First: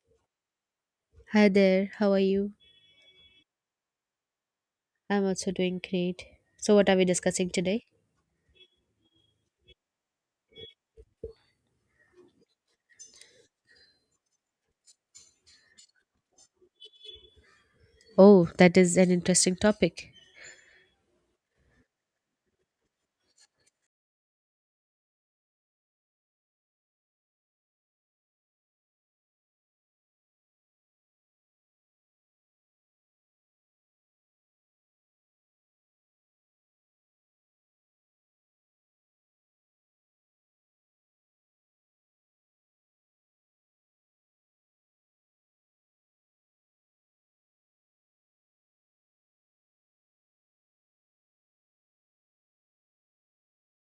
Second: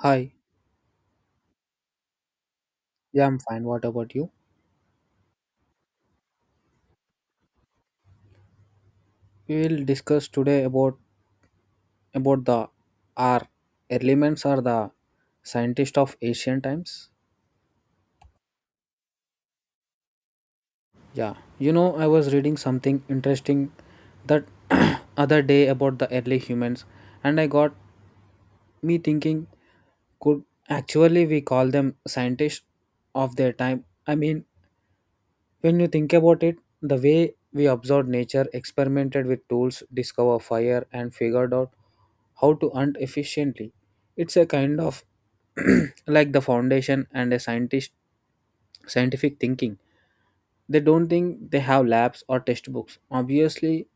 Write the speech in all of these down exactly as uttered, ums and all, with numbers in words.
Hi, Hi there, how are you? yeah, I'm fine. What about you? I'm also doing great. So, what are we discussing today? We will discuss today about about the R elements are the scientist of ancient times. Oh, that is an interesting topic. Yeah, you know, I was reading something interesting that other day about the early humans, and I got me thinking, could actually we call them scientists of their time? I mean, when you think about it, the way we observed nature, experimented with tools, discover fire, and figured out how to hunt efficiently, it's a kind of like the foundation and a scientist scientific thinking. They don't think they have labs or textbooks. Obviously,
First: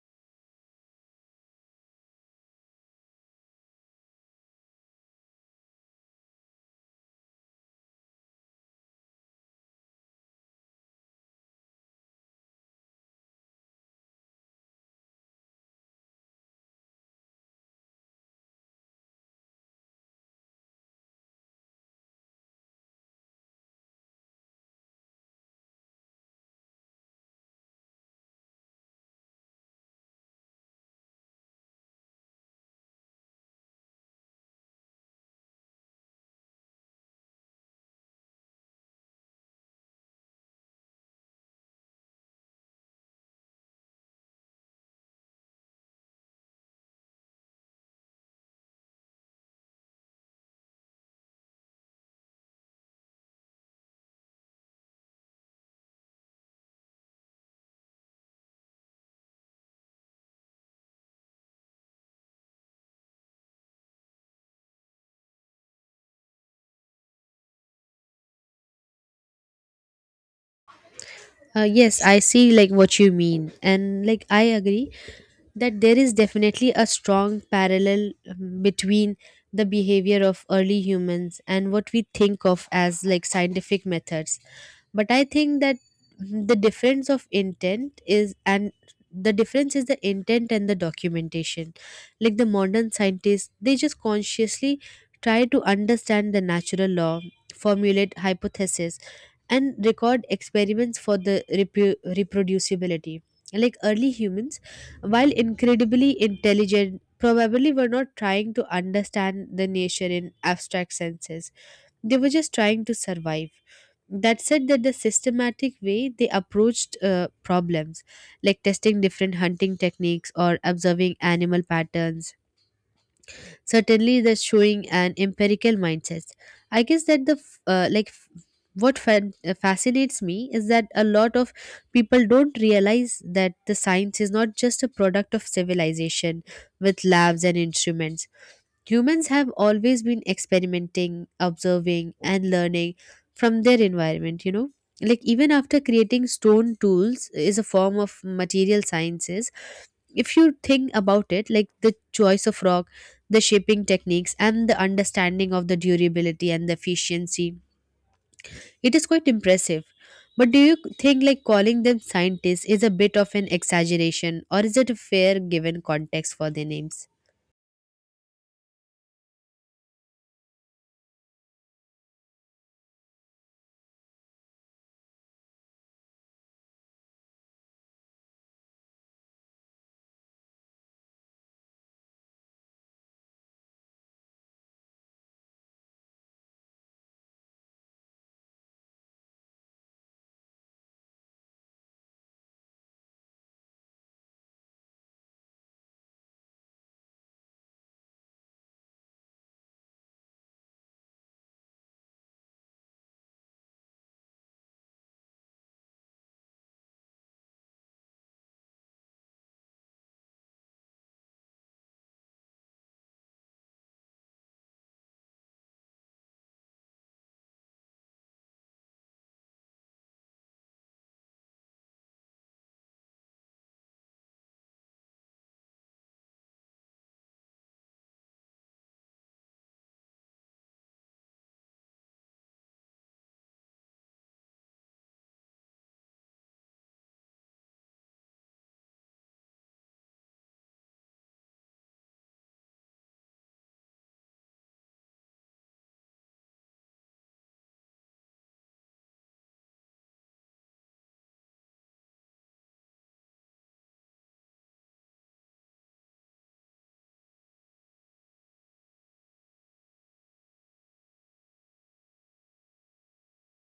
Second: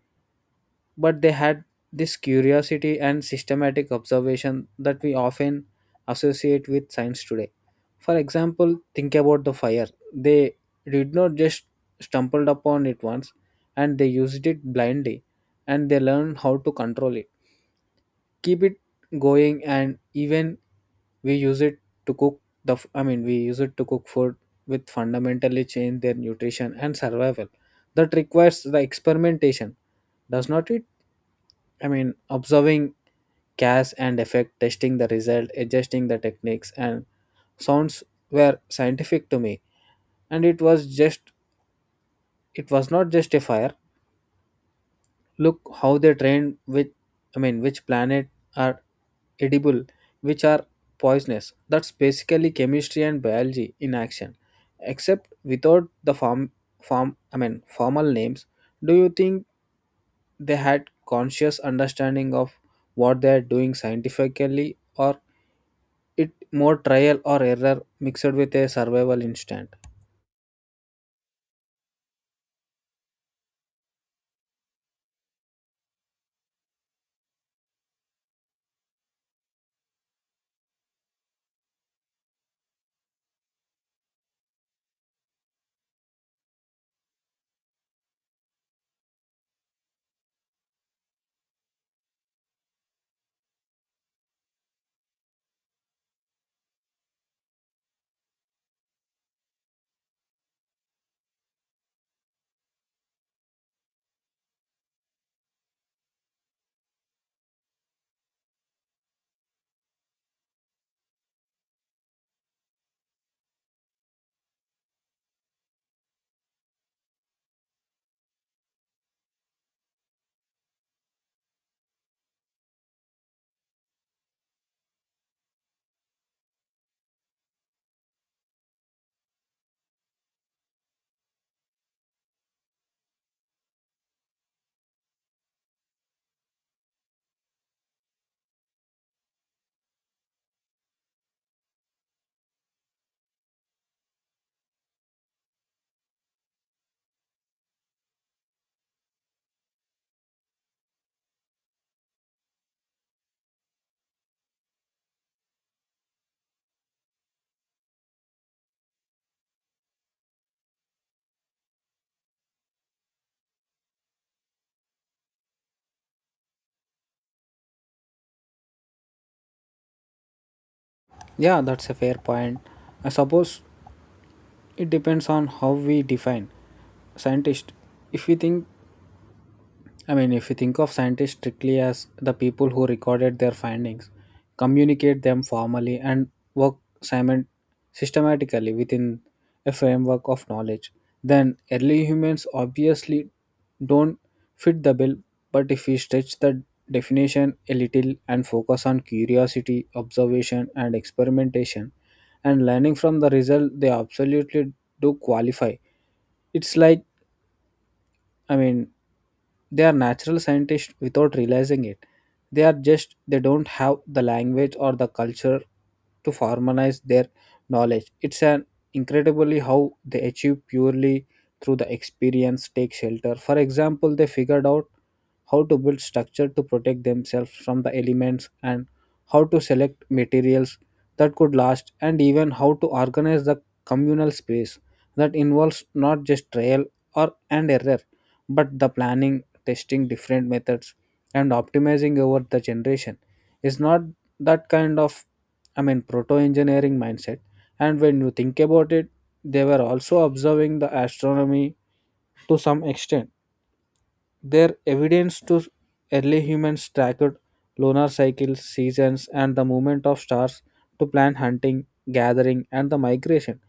but they had this curiosity and systematic observation that we often associate with science today. For example, think about the fire. They did not just stumbled upon it once and they used it blindly and they learned how to control it, keep it going, and even we use it to cook the f- I mean, we use it to cook food with fundamentally change their nutrition and survival. That requires the experimentation, does not it? I mean, observing cause and effect, testing the result, adjusting the techniques, and sounds were scientific to me. And it was just, it was not just a fire. Look how they trained with, I mean, which planet are edible, which are poisonous. That's basically chemistry and biology in action, except without the form, form, I mean, formal names. Do you think they had conscious understanding of what they are doing scientifically, or it more trial or error mixed with a survival instinct? Uh, yes, I see like what you mean, and like I agree that there is definitely a strong parallel, um, between the behavior of early humans and what we think of as like scientific methods, but I think that, hmm, the difference of intent is and the difference is the intent and the documentation. Like the modern scientists, they just consciously try to understand the natural law, formulate hypotheses, and record experiments for the repu- reproducibility. Like early humans, while incredibly intelligent, probably were not trying to understand the nature in abstract senses. They were just trying to survive. That said, that the systematic way they approached uh, problems, like testing different hunting techniques or observing animal patterns, certainly that's showing an empirical mindset. I guess that the f- uh, like f- what fan- uh, fascinates me is that a lot of people don't realize that the science is not just a product of civilization with labs and instruments. Humans have always been experimenting, observing, and learning from their environment, you know, like even after creating stone tools is a form of material sciences. If you think about it, like the choice of rock, the shaping techniques, and the understanding of the durability and the efficiency, it is quite impressive. But do you think like calling them scientists is a bit of an exaggeration, or is it a fair given context for their names? Yeah, that's a fair point. I suppose it depends on how we define scientist. If we think I mean, if you think of scientists strictly as the people who recorded their findings, communicate them formally, and work simon- systematically within a framework of knowledge, then early humans obviously don't fit the bill. But if we stretch the definition a little and focus on curiosity, observation, and experimentation, and learning from the result, they absolutely do qualify. It's like, I mean, they are natural scientists without realizing it. They are just, they don't have the language or the culture to formalize their knowledge. It's an incredibly how they achieve purely through the experience take shelter. For example, they figured out how to build structure to protect themselves from the elements, and how to select materials that could last, and even how to organize the communal space. That involves not just trial or and error, but the planning, testing different methods, and optimizing over the generation. Is not that kind of i mean proto engineering mindset? And when you think about it, they were also observing the astronomy to some extent. Their evidence to early humans tracked lunar cycles, seasons, and the movement of stars to plan hunting, gathering, and the migration.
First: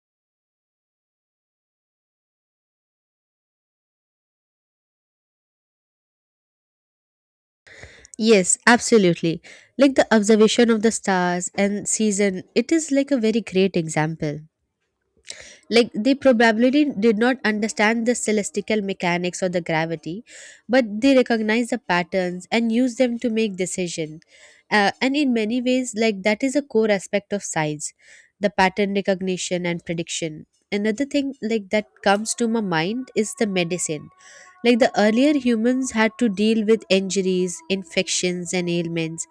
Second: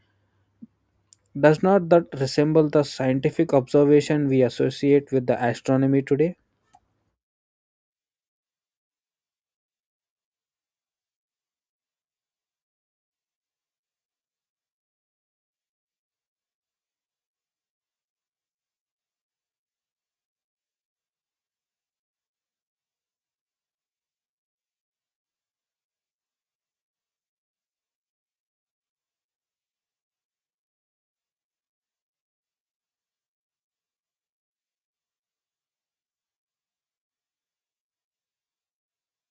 Does not that resemble the scientific observation we associate with the astronomy today? Yes, absolutely. Like the observation of the stars and season, it is like a very great example. Like they probably did not understand the celestial mechanics or the gravity, but they recognize the patterns and use them to make decision. Uh, and in many ways, like that is a core aspect of science, the pattern recognition and prediction. Another thing like that comes to my mind is the medicine. Like the earlier humans had to deal with injuries, infections, and ailments,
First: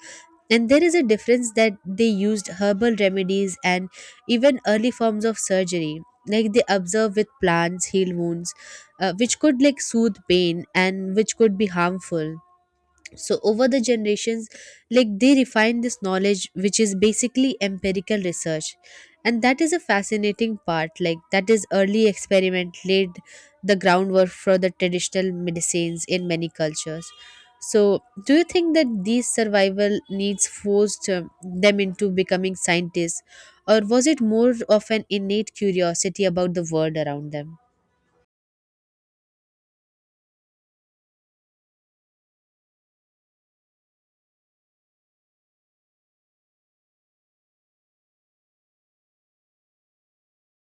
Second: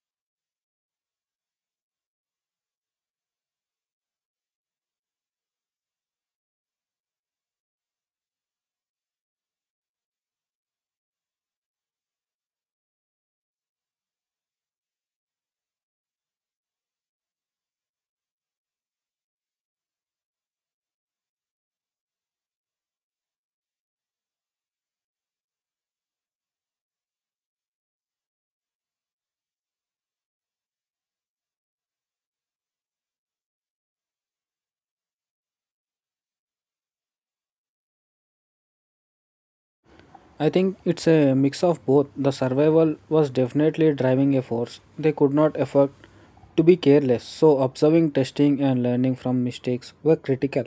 and there is a difference that they used herbal remedies and even early forms of surgery. Like they observe with plants, heal wounds, uh, which could like soothe pain and which could be harmful. So over the generations, like they refine this knowledge, which is basically empirical research, and that is a fascinating part. Like that is early experiment laid the groundwork for the traditional medicines in many cultures. So do you think that these survival needs forced, um, them into becoming scientists, or was it more of an innate curiosity about the world around them? I think it's a mix of both. The survival was definitely driving a force. They could not afford to be careless, so observing, testing, and learning from mistakes were critical.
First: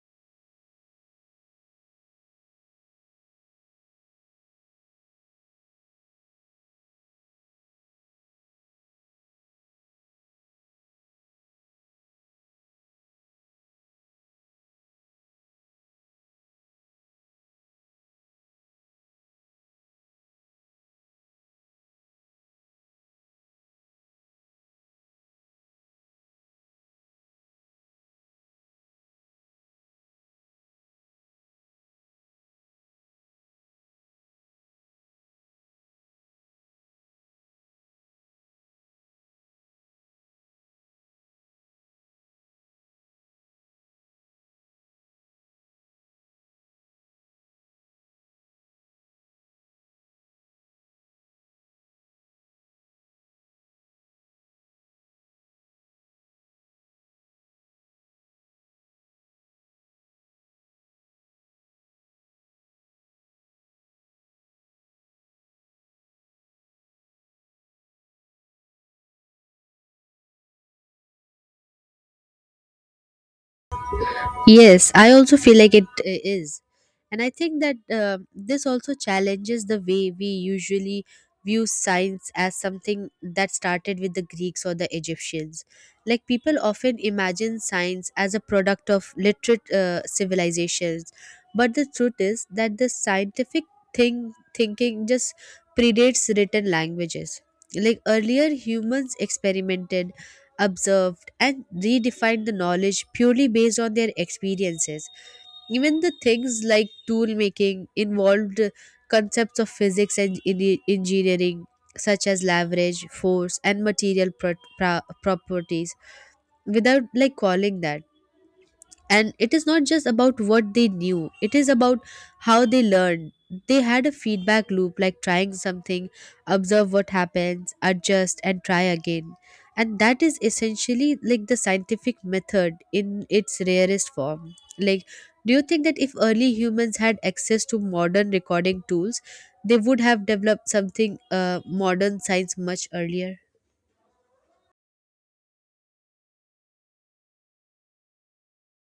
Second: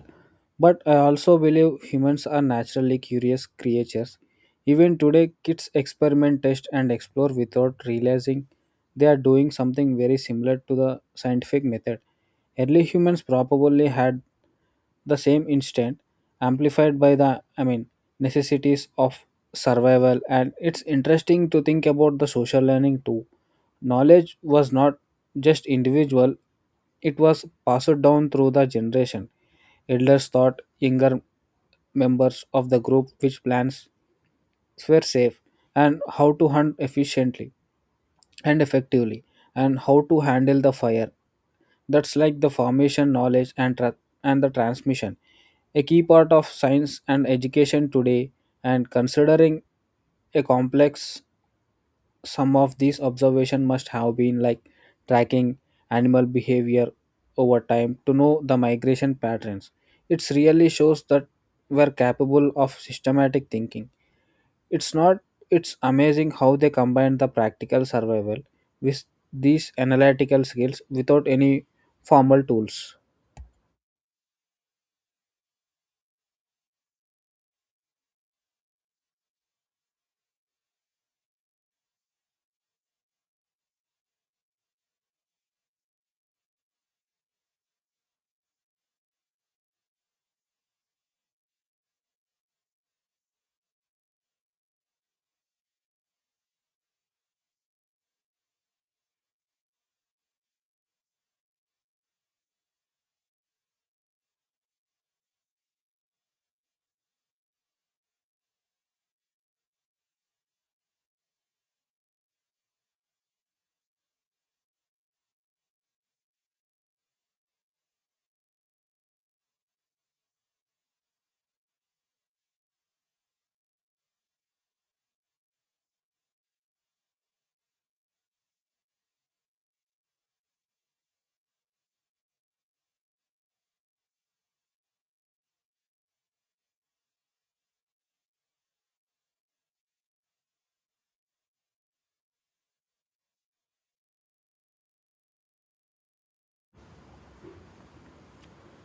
But I also believe humans are naturally curious creatures. Even today, kids experiment, test, and explore without realizing they are doing something very similar to the scientific method. Early humans probably had the same instinct amplified by the i mean necessities of survival. And it's interesting to think about the social learning too. Knowledge was not just individual, it was passed down through the generation. Elders taught younger members of the group which plants were safe, and how to hunt efficiently and effectively, and how to handle the fire. That's like the formation knowledge and tra- and the transmission, a key part of science and education today. And considering a complex, some of these observation must have been like tracking animal behavior over time to know the migration patterns. It really shows that we're capable of systematic thinking. It's not It's amazing how they combine the practical survival with these analytical skills without any formal tools. Yes, I also feel like it uh, is. And I think that, uh, this also challenges the way we usually view science as something that started with the Greeks or the Egyptians. Like people often imagine science as a product of literate uh, civilizations, but the truth is that the scientific thing thinking just predates written languages. Like earlier humans experimented, observed, and redefined the knowledge purely based on their experiences. Even the things like tool making involved concepts of physics and en- engineering, such as leverage, force, and material pro- pro- properties, without like calling that. And it is not just about what they knew, it is about how they learned. They had a feedback loop, like trying something, observe what happens, adjust and try again, and that is essentially like the scientific method in its rarest form. Like, do you think that if early humans had access to modern recording tools, they would have developed something, uh, modern science much earlier?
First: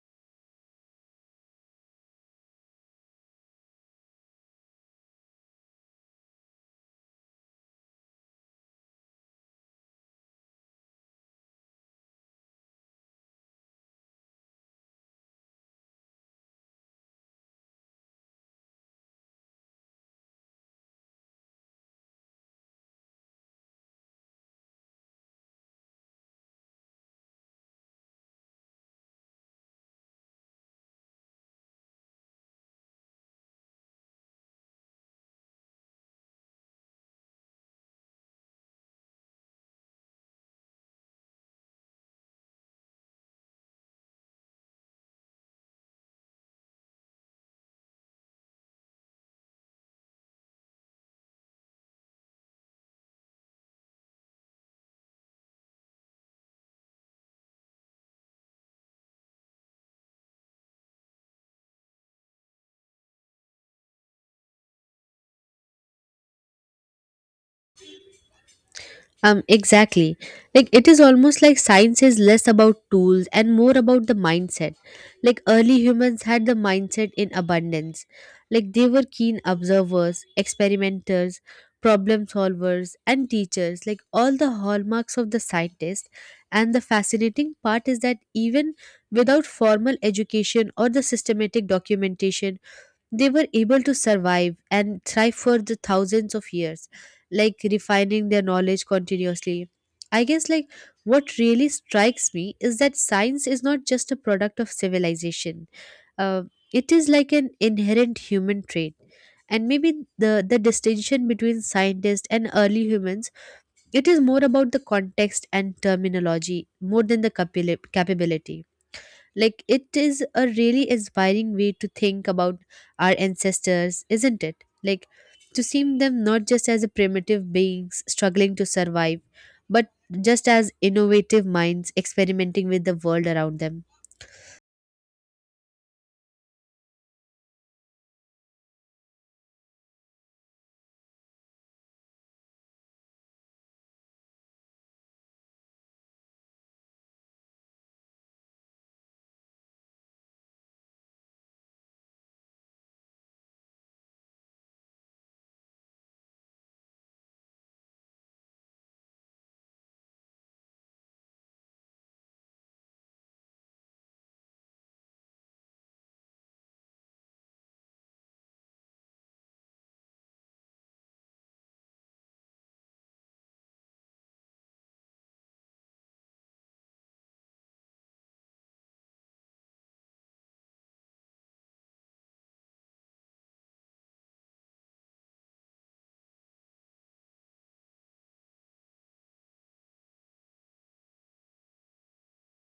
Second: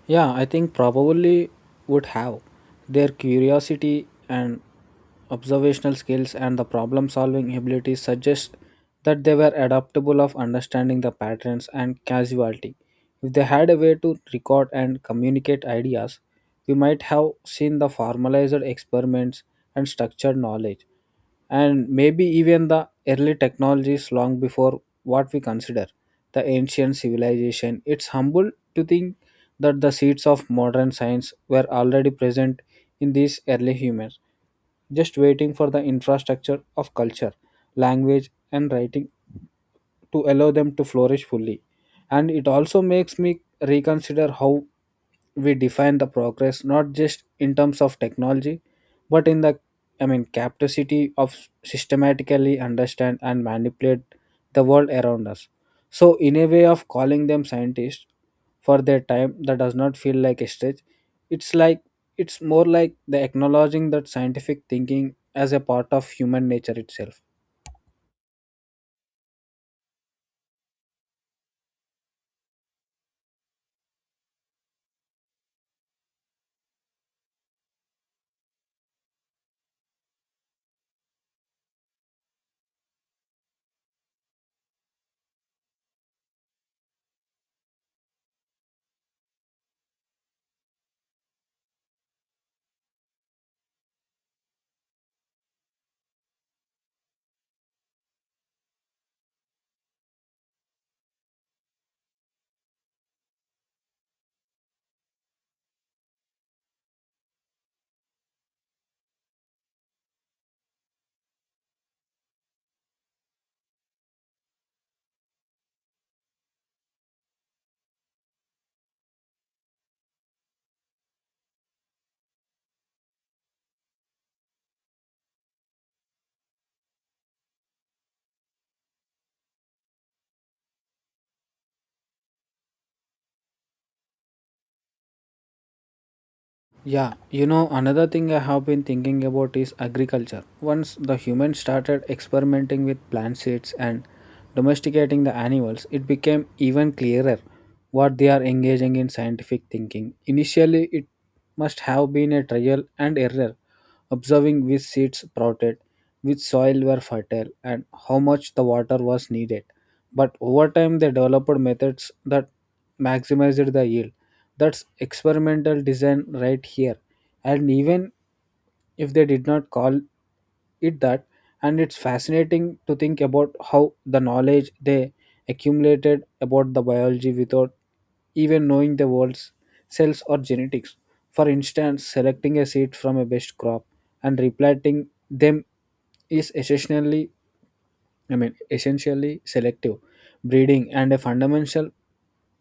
Yeah, I think probably would have. Their curiosity and observational skills and the problem solving abilities suggest that they were adaptable of understanding the patterns and casualty. If they had a way to record and communicate ideas, we might have seen the formalized experiments and structured knowledge, and maybe even the early technologies long before what we consider the ancient civilization. It's humble to think that the seeds of modern science were already present in these early humans, just waiting for the infrastructure of culture, language, and writing to allow them to flourish fully. And it also makes me reconsider how we define the progress, not just in terms of technology, but in the i mean capacity of systematically understand and manipulate the world around us. So in a way of calling them scientists for their time, that does not feel like a stretch. it's like it's more like the acknowledging that scientific thinking as a part of human nature itself. Um, exactly. Like it is almost like science is less about tools and more about the mindset. Like early humans had the mindset in abundance. Like they were keen observers, experimenters, problem solvers, and teachers. Like all the hallmarks of the scientist. And the fascinating part is that even without formal education or the systematic documentation, they were able to survive and thrive for the thousands of years, like refining their knowledge continuously. I guess like what really strikes me is that science is not just a product of civilization, uh, it is like an inherent human trait. And maybe the the distinction between scientists and early humans, it is more about the context and terminology more than the capil- capability. Like, it is a really inspiring way to think about our ancestors, isn't it? Like, to see them not just as a primitive beings struggling to survive, but just as innovative minds experimenting with the world around them. Yeah, you know, another thing I have been thinking about is agriculture. Once the humans started experimenting with plant seeds and domesticating the animals, it became even clearer what they are engaging in scientific thinking. Initially, it must have been a trial and error, observing which seeds sprouted, which soil were fertile, and how much the water was needed. But over time, they developed methods that maximized the yield. That's experimental design right here. And even if they did not call it that, and it's fascinating to think about how the knowledge they accumulated about the biology without even knowing the world's cells or genetics. For instance, selecting a seed from a best crop and replanting them is essentially, I mean, essentially selective breeding, and a fundamental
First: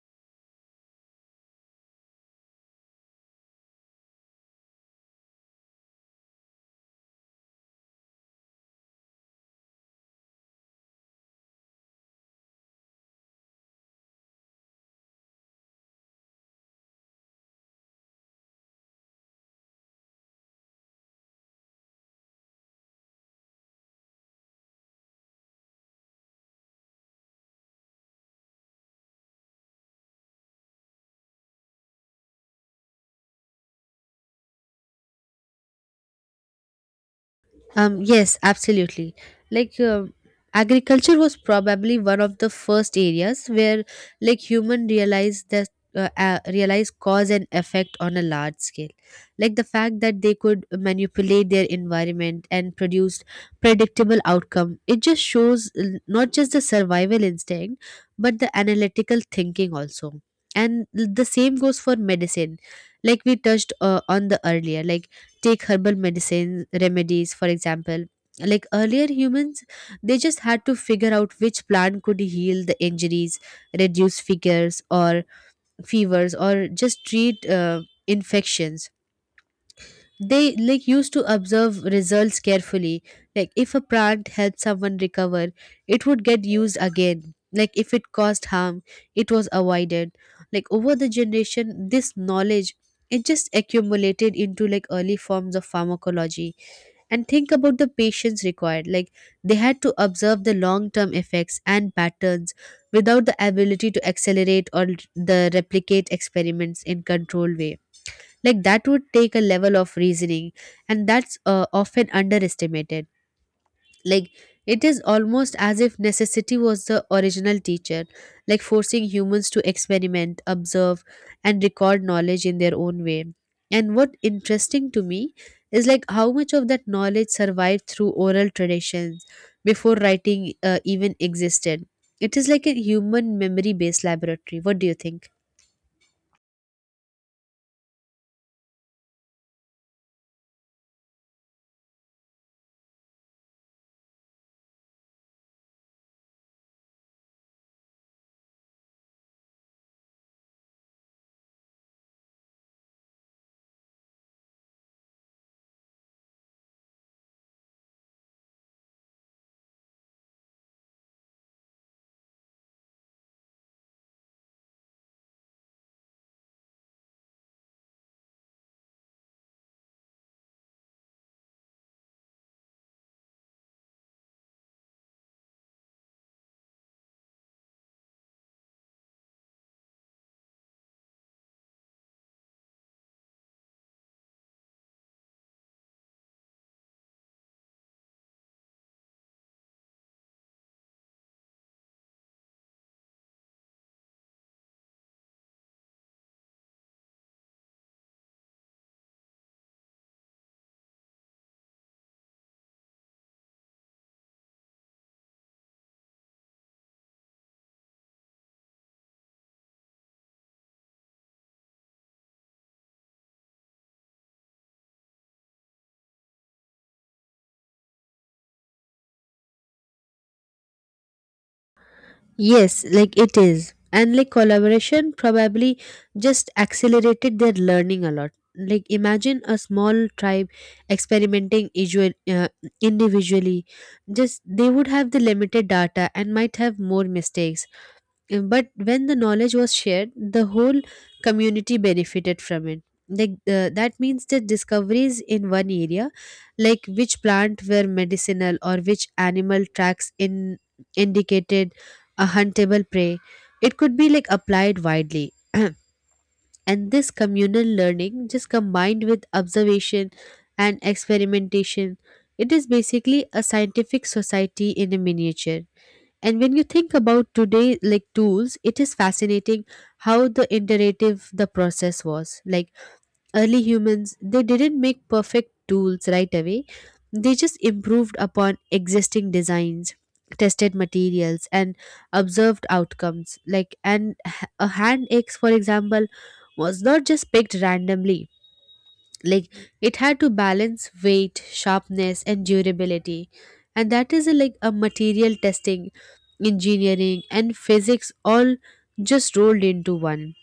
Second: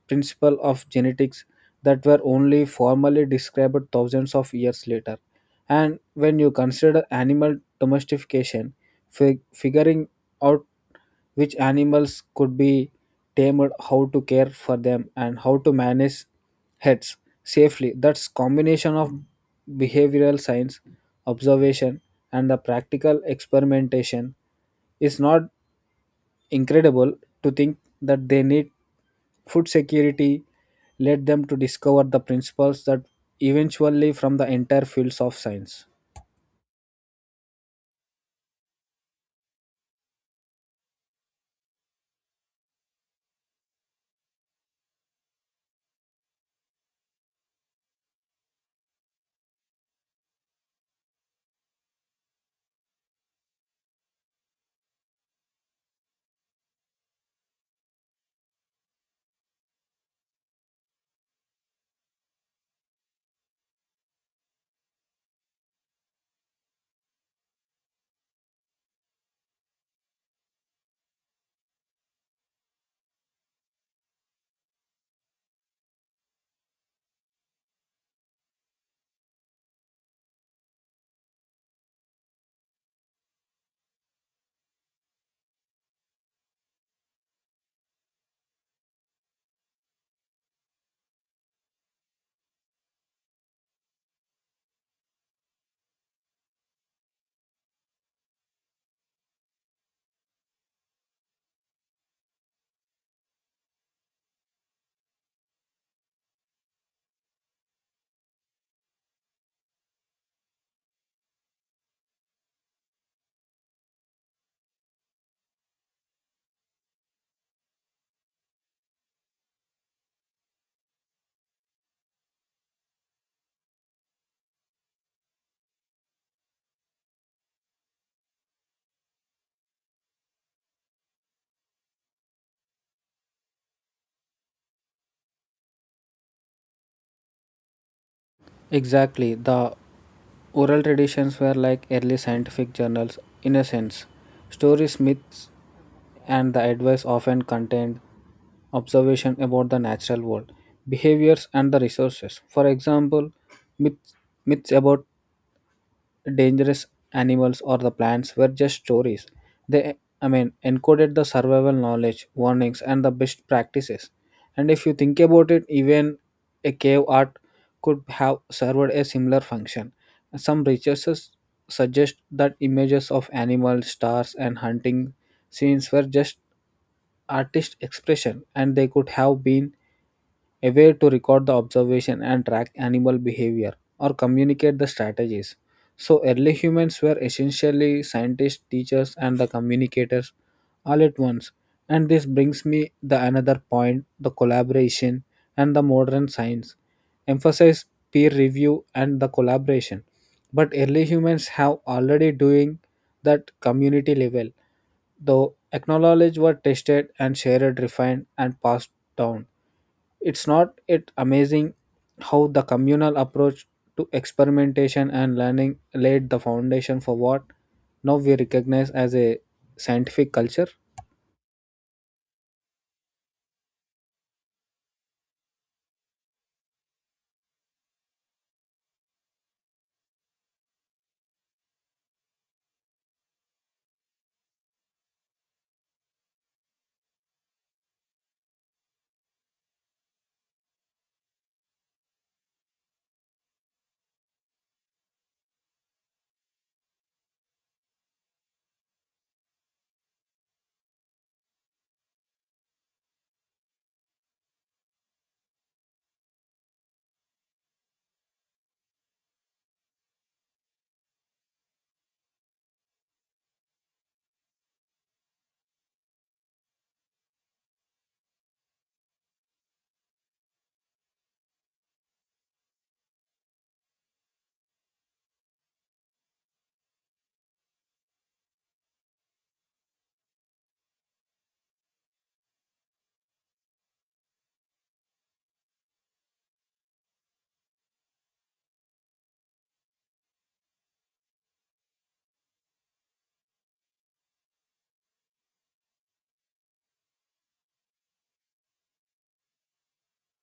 principle of genetics that were only formally described thousands of years later. And when you consider animal domestication, fig- figuring out which animals could be tamed, how to care for them, and how to manage heads safely, that's combination of behavioral science, observation, and the practical experimentation. Is not incredible to think that they need food security led them to discover the principles that eventually from the entire fields of science. Um, yes, absolutely. Like uh, Agriculture was probably one of the first areas where like human realized that, uh, uh, realize cause and effect on a large scale. Like the fact that they could manipulate their environment and produce predictable outcome. It just shows, uh, not just the survival instinct, but the analytical thinking also. And the same goes for medicine, like we touched uh, on the earlier, like take herbal medicines remedies for example. Like earlier humans, they just had to figure out which plant could heal the injuries, reduce figures or fevers, or just treat uh, infections. They like used to observe results carefully. Like if a plant helped someone recover, it would get used again. Like if it caused harm, it was avoided. Like over the generation, this knowledge, it just accumulated into like early forms of pharmacology. And think about the patience required. Like they had to observe the long term effects and patterns without the ability to accelerate or the replicate experiments in controlled way. Like that would take a level of reasoning, and that's uh, often underestimated. Like, it is almost as if necessity was the original teacher, like forcing humans to experiment, observe, and record knowledge in their own way. And what interesting to me is like how much of that knowledge survived through oral traditions before writing uh, even existed. It is like a human memory based laboratory. What do you think? Exactly, the oral traditions were like early scientific journals in a sense. Stories, myths, and the advice often contained observation about the natural world, behaviors, and the resources. For example, myths, myths about dangerous animals or the plants were just stories. They, I mean, encoded the survival knowledge, warnings, and the best practices. And if you think about it, even a cave art could have served a similar function. Some researchers suggest that images of animals, stars, and hunting scenes were just artist expression, and they could have been a way to record the observation and track animal behavior or communicate the strategies. So, early humans were essentially scientists, teachers, and the communicators all at once. And this brings me the another point, the collaboration. And the modern science emphasize peer review and the collaboration, but early humans have already doing that community level. The acknowledge were tested and shared, refined, and passed down. It's not it amazing how the communal approach to experimentation and learning laid the foundation for what now we recognize as a scientific culture. Yes, like it is. And like collaboration probably just accelerated their learning a lot. Like imagine a small tribe experimenting, isu- uh, individually. Just they would have the limited data and might have more mistakes. Uh, But when the knowledge was shared, the whole community benefited from it. Like uh, that means the discoveries in one area, like which plant were medicinal or which animal tracks in indicated a huntable prey, it could be like applied widely. And this communal learning, just combined with observation and experimentation, it is basically a scientific society in a miniature. And when you think about today, like tools, it is fascinating how the iterative the process was. Like early humans, they didn't make perfect tools right away. They just improved upon existing designs, tested materials, and observed outcomes. Like and h- a hand axe, for example, was not just picked randomly. Like it had to balance weight, sharpness, and durability, and that is a, like a material testing, engineering and physics all just rolled into one.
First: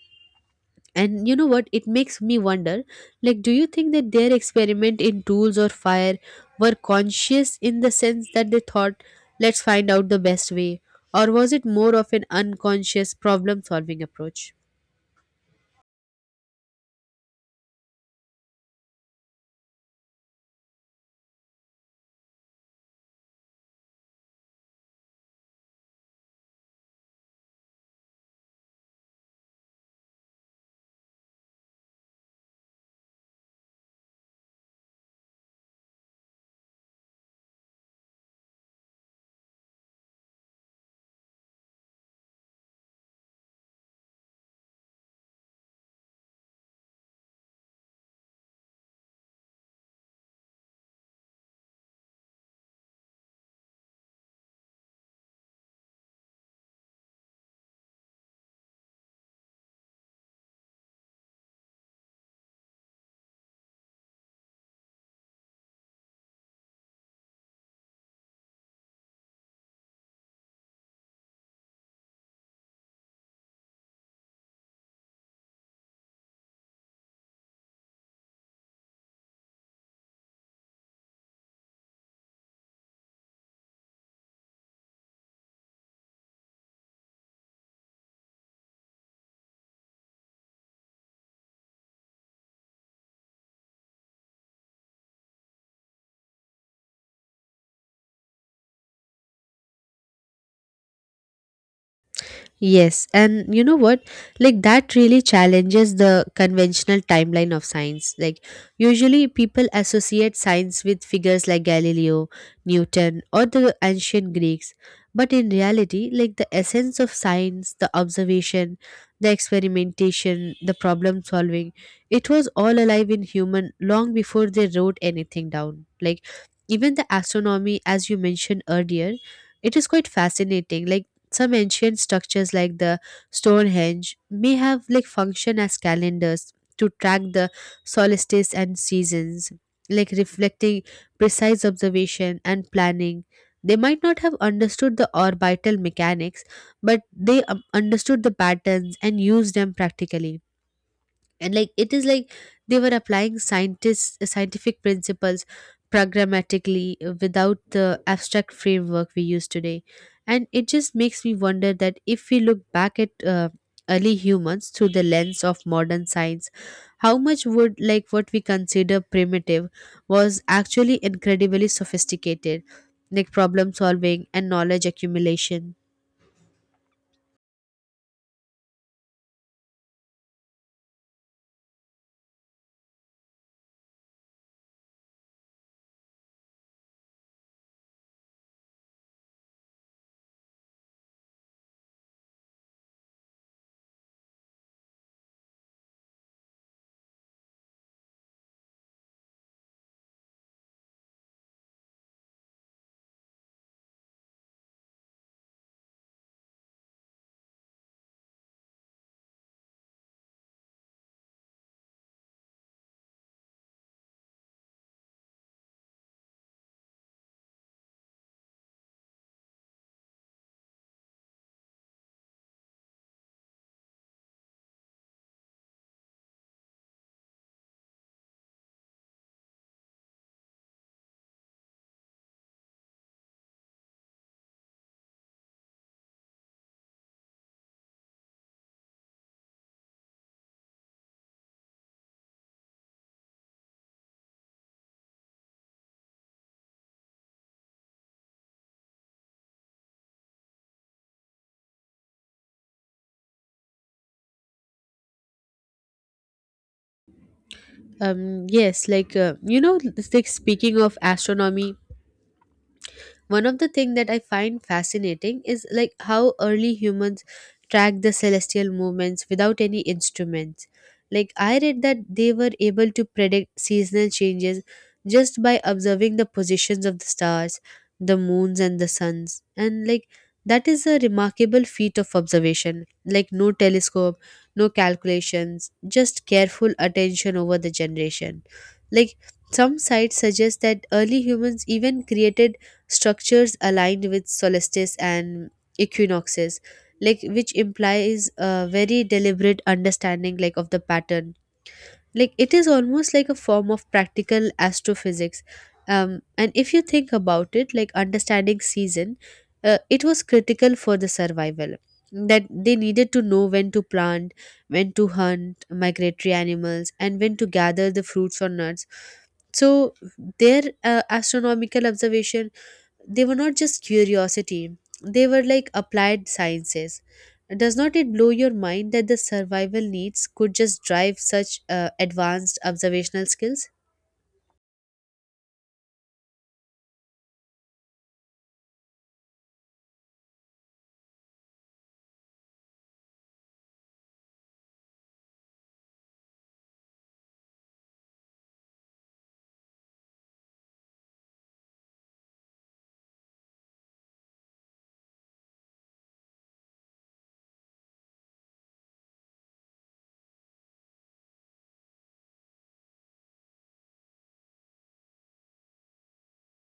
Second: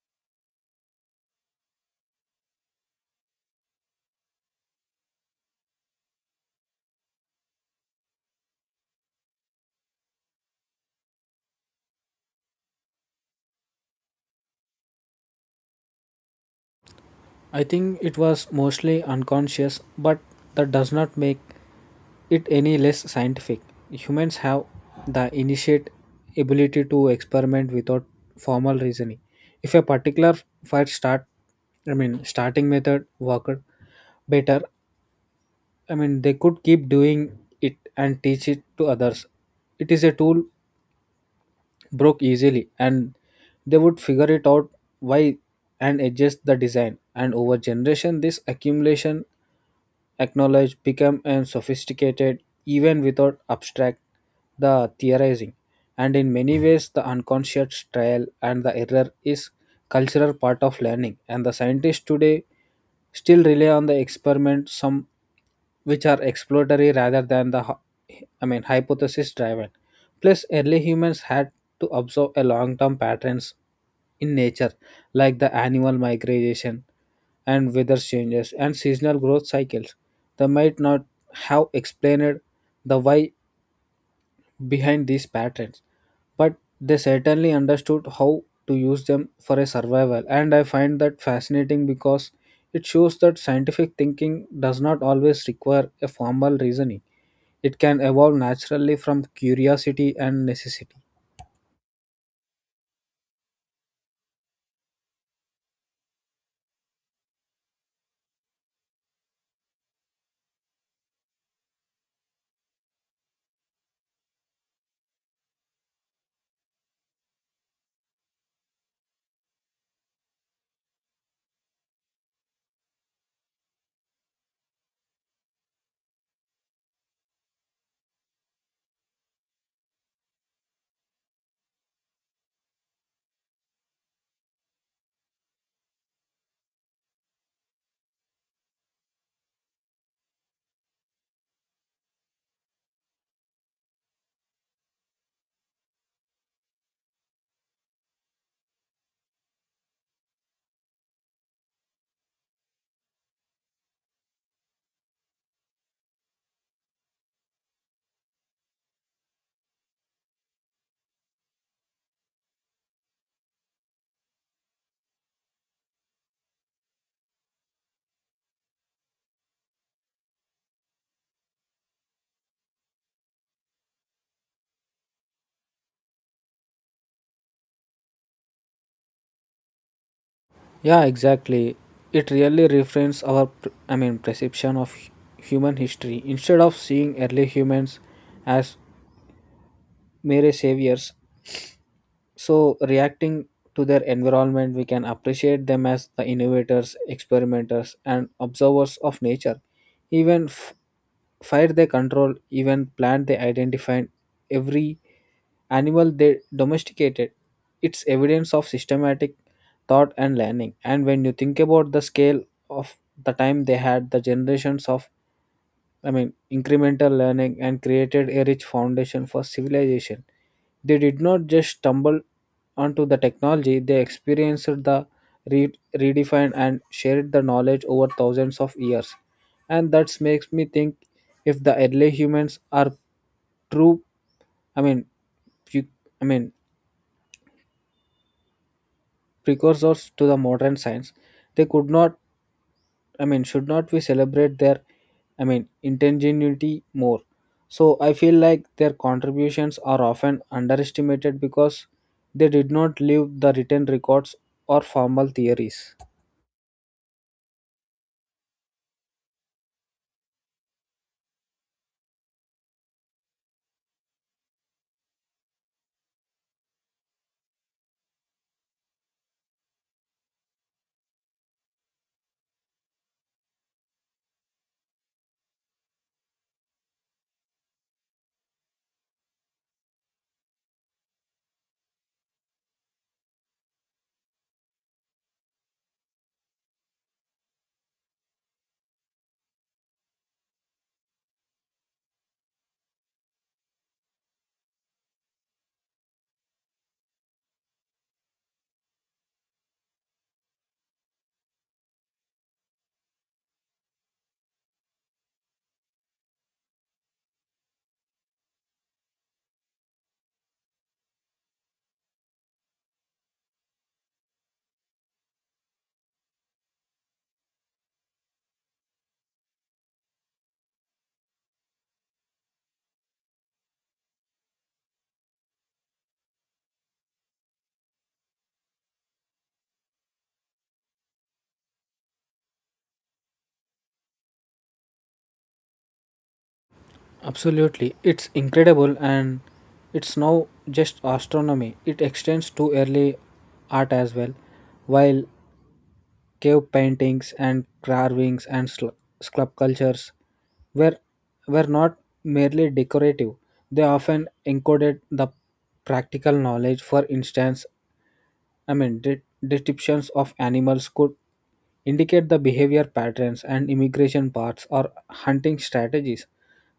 And you know what, it makes me wonder, like do you think that their experiment in tools or fire were conscious in the sense that they thought let's find out the best way, or was it more of an unconscious problem solving approach? I think it was mostly unconscious, but that does not make it any less scientific. Humans have the initiate ability to experiment without formal reasoning. If a particular fire start, I mean, starting method worked better, I mean, they could keep doing it and teach it to others. It is a tool broke easily, and they would figure it out why and adjust the design, and over generation this accumulation acknowledged become and sophisticated even without abstract the theorizing. And in many ways the unconscious trial and the error is cultural part of learning, and the scientists today still rely on the experiment, some which are exploratory rather than the hy- I mean hypothesis driven. Plus early humans had to observe a long-term patterns in nature, like the animal migration and weather changes and seasonal growth cycles. They might not have explained the why behind these patterns, but they certainly understood how to use them for a survival. And I find that fascinating, because it shows that scientific thinking does not always require a formal reasoning. It can evolve naturally from curiosity and necessity. Yes, and you know what? Like that really challenges the conventional timeline of science. Like usually people associate science with figures like Galileo, Newton, or the ancient Greeks. But in reality, like the essence of science, the observation, the experimentation, the problem solving, it was all alive in human long before they wrote anything down. Like even the astronomy as you mentioned earlier, it is quite fascinating. Like some ancient structures like the Stonehenge may have like function as calendars to track the solstices and seasons, like reflecting precise observation and planning. They might not have understood the orbital mechanics, but they um, understood the patterns and used them practically. And like it is like they were applying scientists, uh, scientific principles programmatically, uh, without the abstract framework we use today. And it just makes me wonder that if we look back at, uh, early humans through the lens of modern science, how much would like what we consider primitive was actually incredibly sophisticated, like problem solving and knowledge accumulation. Yeah, exactly. It really reframes our, pr- I mean, perception of hu- human history. Instead of seeing early humans as mere saviors, so reacting to their environment, we can appreciate them as the innovators, experimenters, and observers of nature. Even f- fire they control, even plant they identified, every animal they domesticated, it's evidence of systematic thought and learning. And when you think about the scale of the time, they had the generations of, I mean, incremental learning and created a rich foundation for civilization. They did not just stumble onto the technology, they experienced the re- redefined and shared the knowledge over thousands of years. And that makes me think if the early humans are true, I mean, pre- I mean, precursors to the modern science, they could not I mean, should not we celebrate their, I mean, ingenuity more? So I feel like their contributions are often underestimated because they did not leave the written records or formal theories. Um yes like uh, you know it's like, speaking of astronomy, one of the things that I find fascinating is like how early humans tracked the celestial movements without any instruments. Like I read that they were able to predict seasonal changes just by observing the positions of the stars, the moons and the suns. And like that is a remarkable feat of observation. Like no telescope, no calculations, just careful attention over the generation. Like some sites suggest that early humans even created structures aligned with solstices and equinoxes, like which implies a very deliberate understanding like of the pattern. Like it is almost like a form of practical astrophysics. Um, and if you think about it, like understanding season, uh, it was critical for the survival, that they needed to know when to plant, when to hunt migratory animals, and when to gather the fruits or nuts. So their, uh, astronomical observation, they were not just curiosity, they were like applied sciences. Does not it blow your mind that the survival needs could just drive such, uh, advanced observational skills? Absolutely, it's incredible, and it's now just astronomy. It extends to early art as well, while cave paintings and carvings and sl- sculptures were, were not merely decorative, they often encoded the practical knowledge. For instance, I mean, de- descriptions of animals could indicate the behavior patterns and immigration paths or hunting strategies.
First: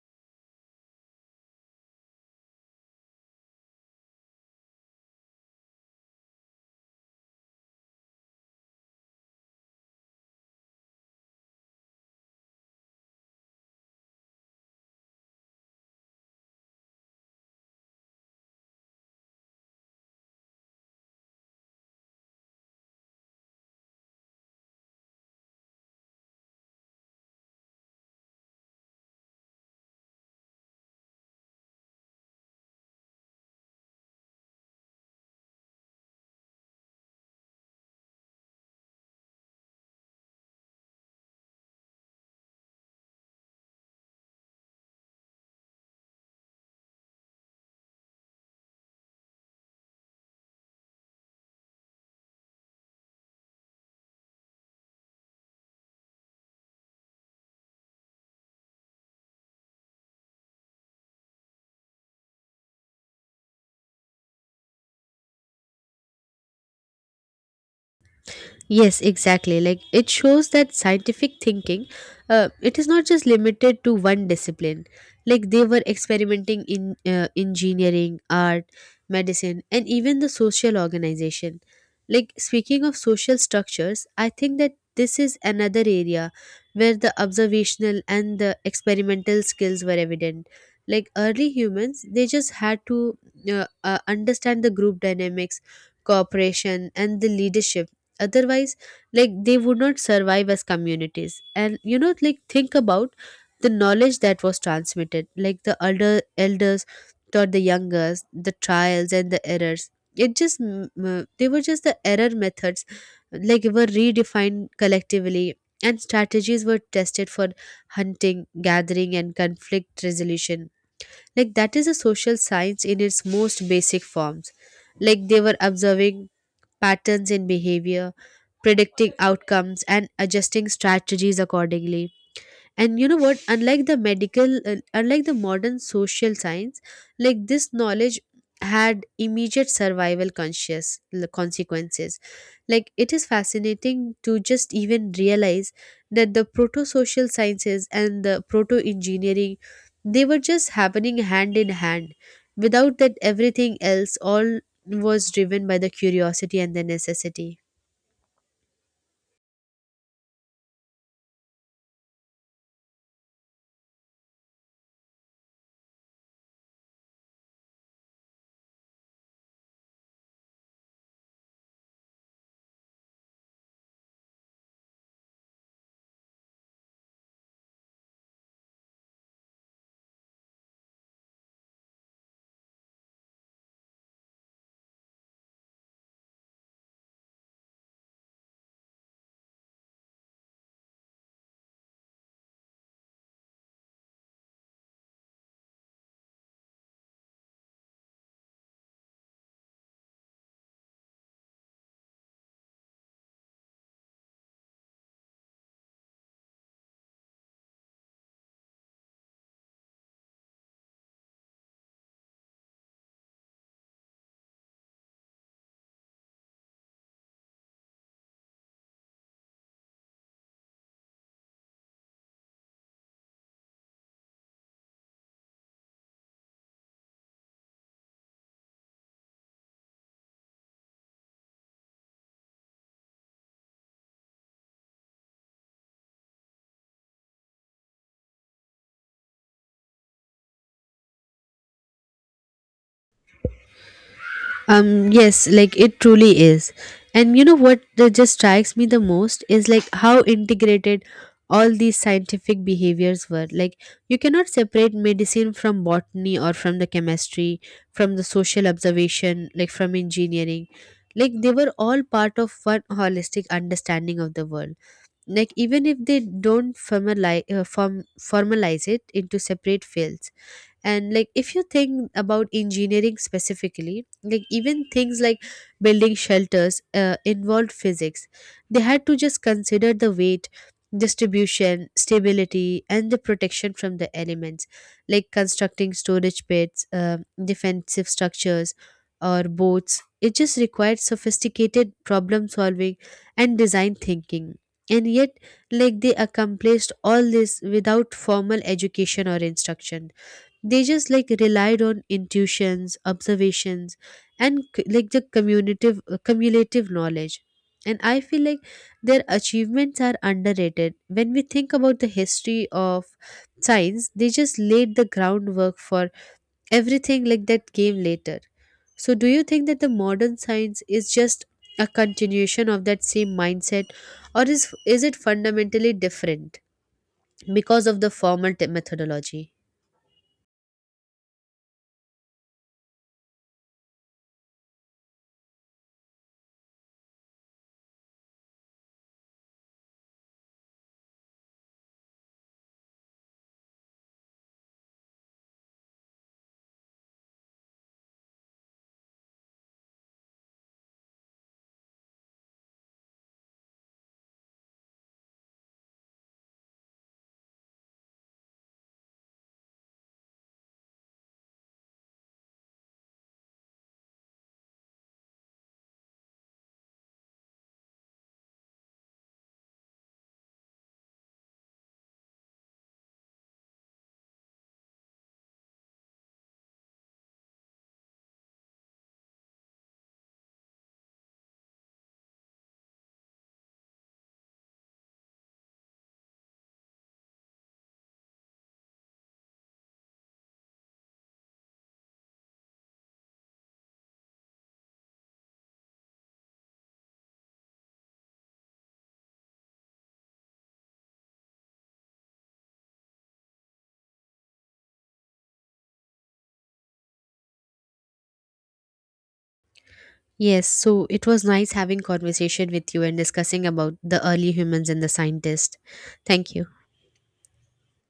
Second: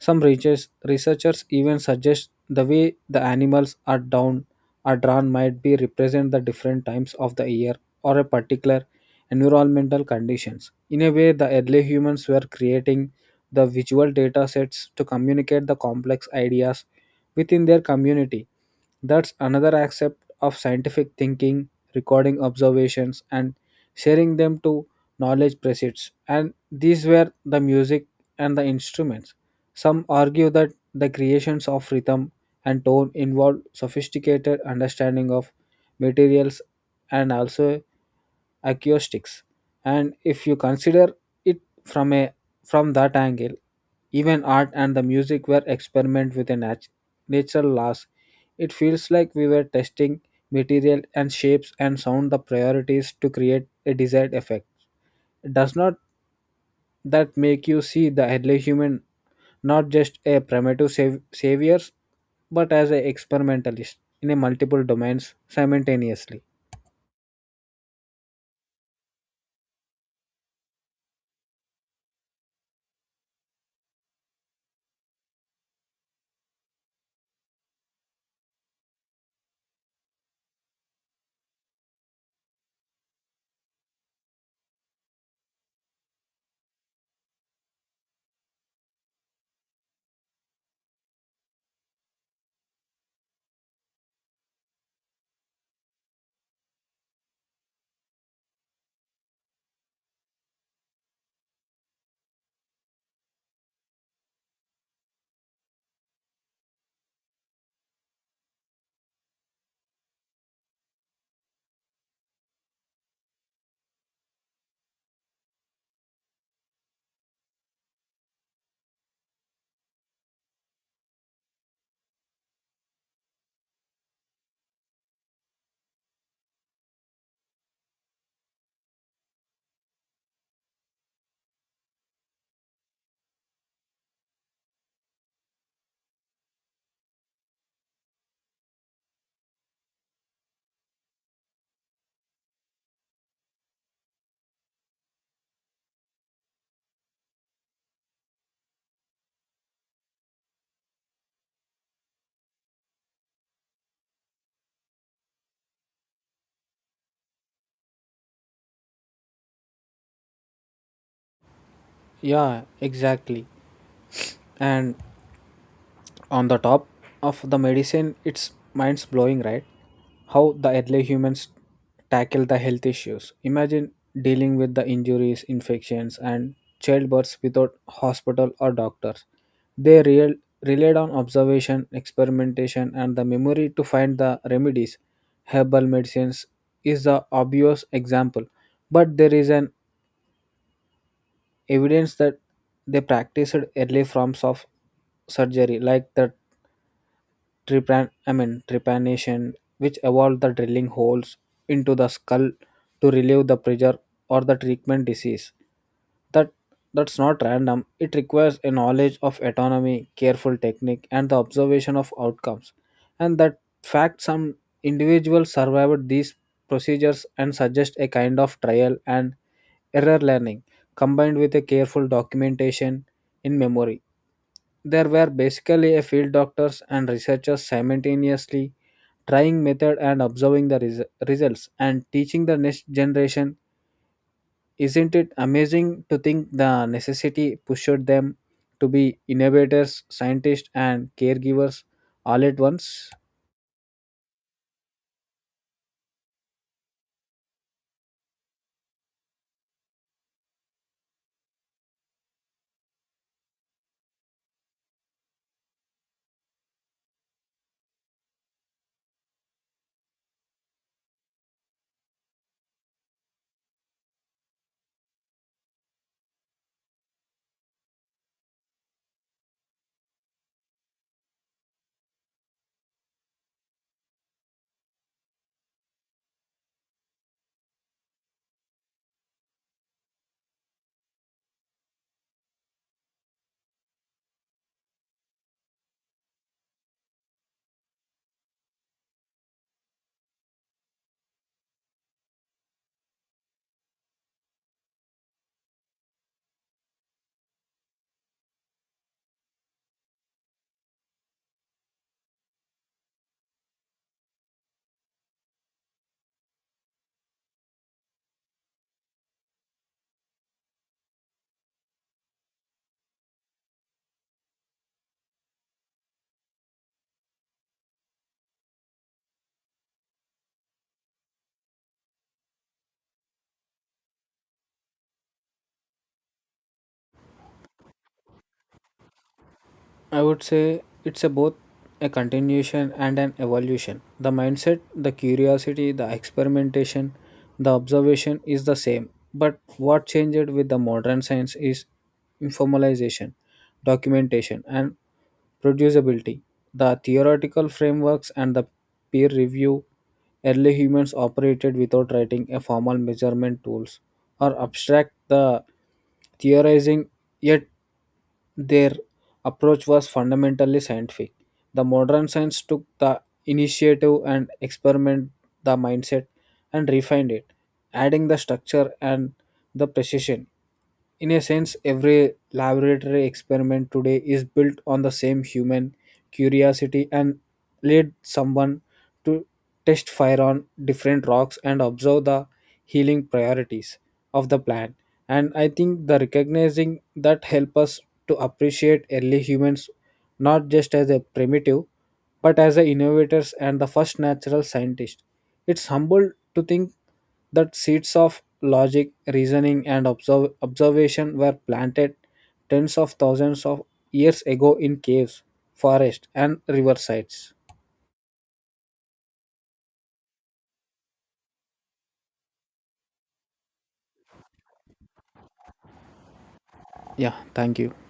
Some research- researchers even suggest the way the animals are down or drawn might be represent the different times of the year or a particular environmental conditions. In a way, the early humans were creating the visual data sets to communicate the complex ideas within their community. That's another aspect of scientific thinking, recording observations and sharing them to knowledge proceeds. And these were the music and the instruments. Some argue that the creations of rhythm and tone involved sophisticated understanding of materials and also acoustics. And if you consider it from a from that angle, even art and the music were experiment with a nat- natural laws. It feels like we were testing material and shapes and sound the priorities to create a desired effect. Does not that make you see the early human not just a primitive sav- saviors but as an experimentalist in a multiple domains simultaneously. Yes, exactly. Like it shows that scientific thinking, uh, it is not just limited to one discipline. Like they were experimenting in, uh, engineering, art, medicine, and even the social organization. Like speaking of social structures, I think that this is another area where the observational and the experimental skills were evident. Like early humans, they just had to, uh, uh, understand the group dynamics, cooperation, and the leadership. Otherwise, like they would not survive as communities. And you know, like think about the knowledge that was transmitted, like the elder elders taught the youngers the trials and the errors. It just mm, mm, they were just the error methods, like were redefined collectively, and strategies were tested for hunting, gathering, and conflict resolution. Like that is a social science in its most basic forms. Like they were observing patterns in behavior, predicting outcomes, and adjusting strategies accordingly. And you know what, unlike the medical uh, unlike the modern social science, like this knowledge had immediate survival conscious l- consequences. Like it is fascinating to just even realize that the proto social sciences and the proto engineering, they were just happening hand in hand, without that everything else all was driven by the curiosity and the necessity. Yeah, exactly. And on the top of the medicine, it's mind blowing, right? How the early humans tackle the health issues. Imagine dealing with the injuries, infections, and childbirths without hospital or doctors. They real, relied on observation, experimentation, and the memory to find the remedies. Herbal medicines is the obvious example, but there is an evidence that they practiced early forms of surgery like the trepan I mean trepanation, which evolved the drilling holes into the skull to relieve the pressure or the treatment disease. That that's not random. It requires a knowledge of autonomy, careful technique, and the observation of outcomes. And that fact some individuals survived these procedures and suggest a kind of trial and error learning combined with a careful documentation in memory. There were basically a field doctors and researchers simultaneously trying method and observing the res- results and teaching the next generation. Isn't it amazing to think the necessity pushed them to be innovators, scientists, and caregivers all at once? Um, yes, like it truly is. And you know what that just strikes me the most is like how integrated all these scientific behaviors were. Like you cannot separate medicine from botany or from the chemistry, from the social observation, like from engineering. Like they were all part of one holistic understanding of the world. Like even if they don't formalize, uh, form, formalize it into separate fields. And like if you think about engineering specifically, like even things like building shelters, uh, involved physics. They had to just consider the weight distribution, stability, and the protection from the elements. Like constructing storage pits, uh, defensive structures, or boats, it just required sophisticated problem solving and design thinking. And yet, like they accomplished all this without formal education or instruction. They just like relied on intuitions, observations, and c- like the cumulative uh, cumulative knowledge. And I feel like their achievements are underrated when we think about the history of science. They just laid the groundwork for everything like that came later. So do you think that the modern science is just a continuation of that same mindset, or is is it fundamentally different because of the formal te- methodology? I would say it's a both a continuation and an evolution. The mindset, the curiosity, the experimentation, the observation is the same. But what changed with the modern science is informalization, documentation, and producibility. The theoretical frameworks and the peer review. Early humans operated without writing a formal measurement tools or abstract the theorizing, yet their approach was fundamentally scientific. The modern science took the initiative and experiment the mindset and refined it, adding the structure and the precision. In a sense, every laboratory experiment today is built on the same human curiosity and lead someone to test fire on different rocks and observe the healing priorities of the plant. And I think the recognizing that help us to appreciate early humans not just as a primitive but as the innovators and the first natural scientist. It's humble to think that seeds of logic, reasoning, and observ- observation were planted tens of thousands of years ago in caves, forests, and riversides. Yes, so it was nice having conversation with you and discussing about the early humans and the scientists. Thank you. Yeah, thank you.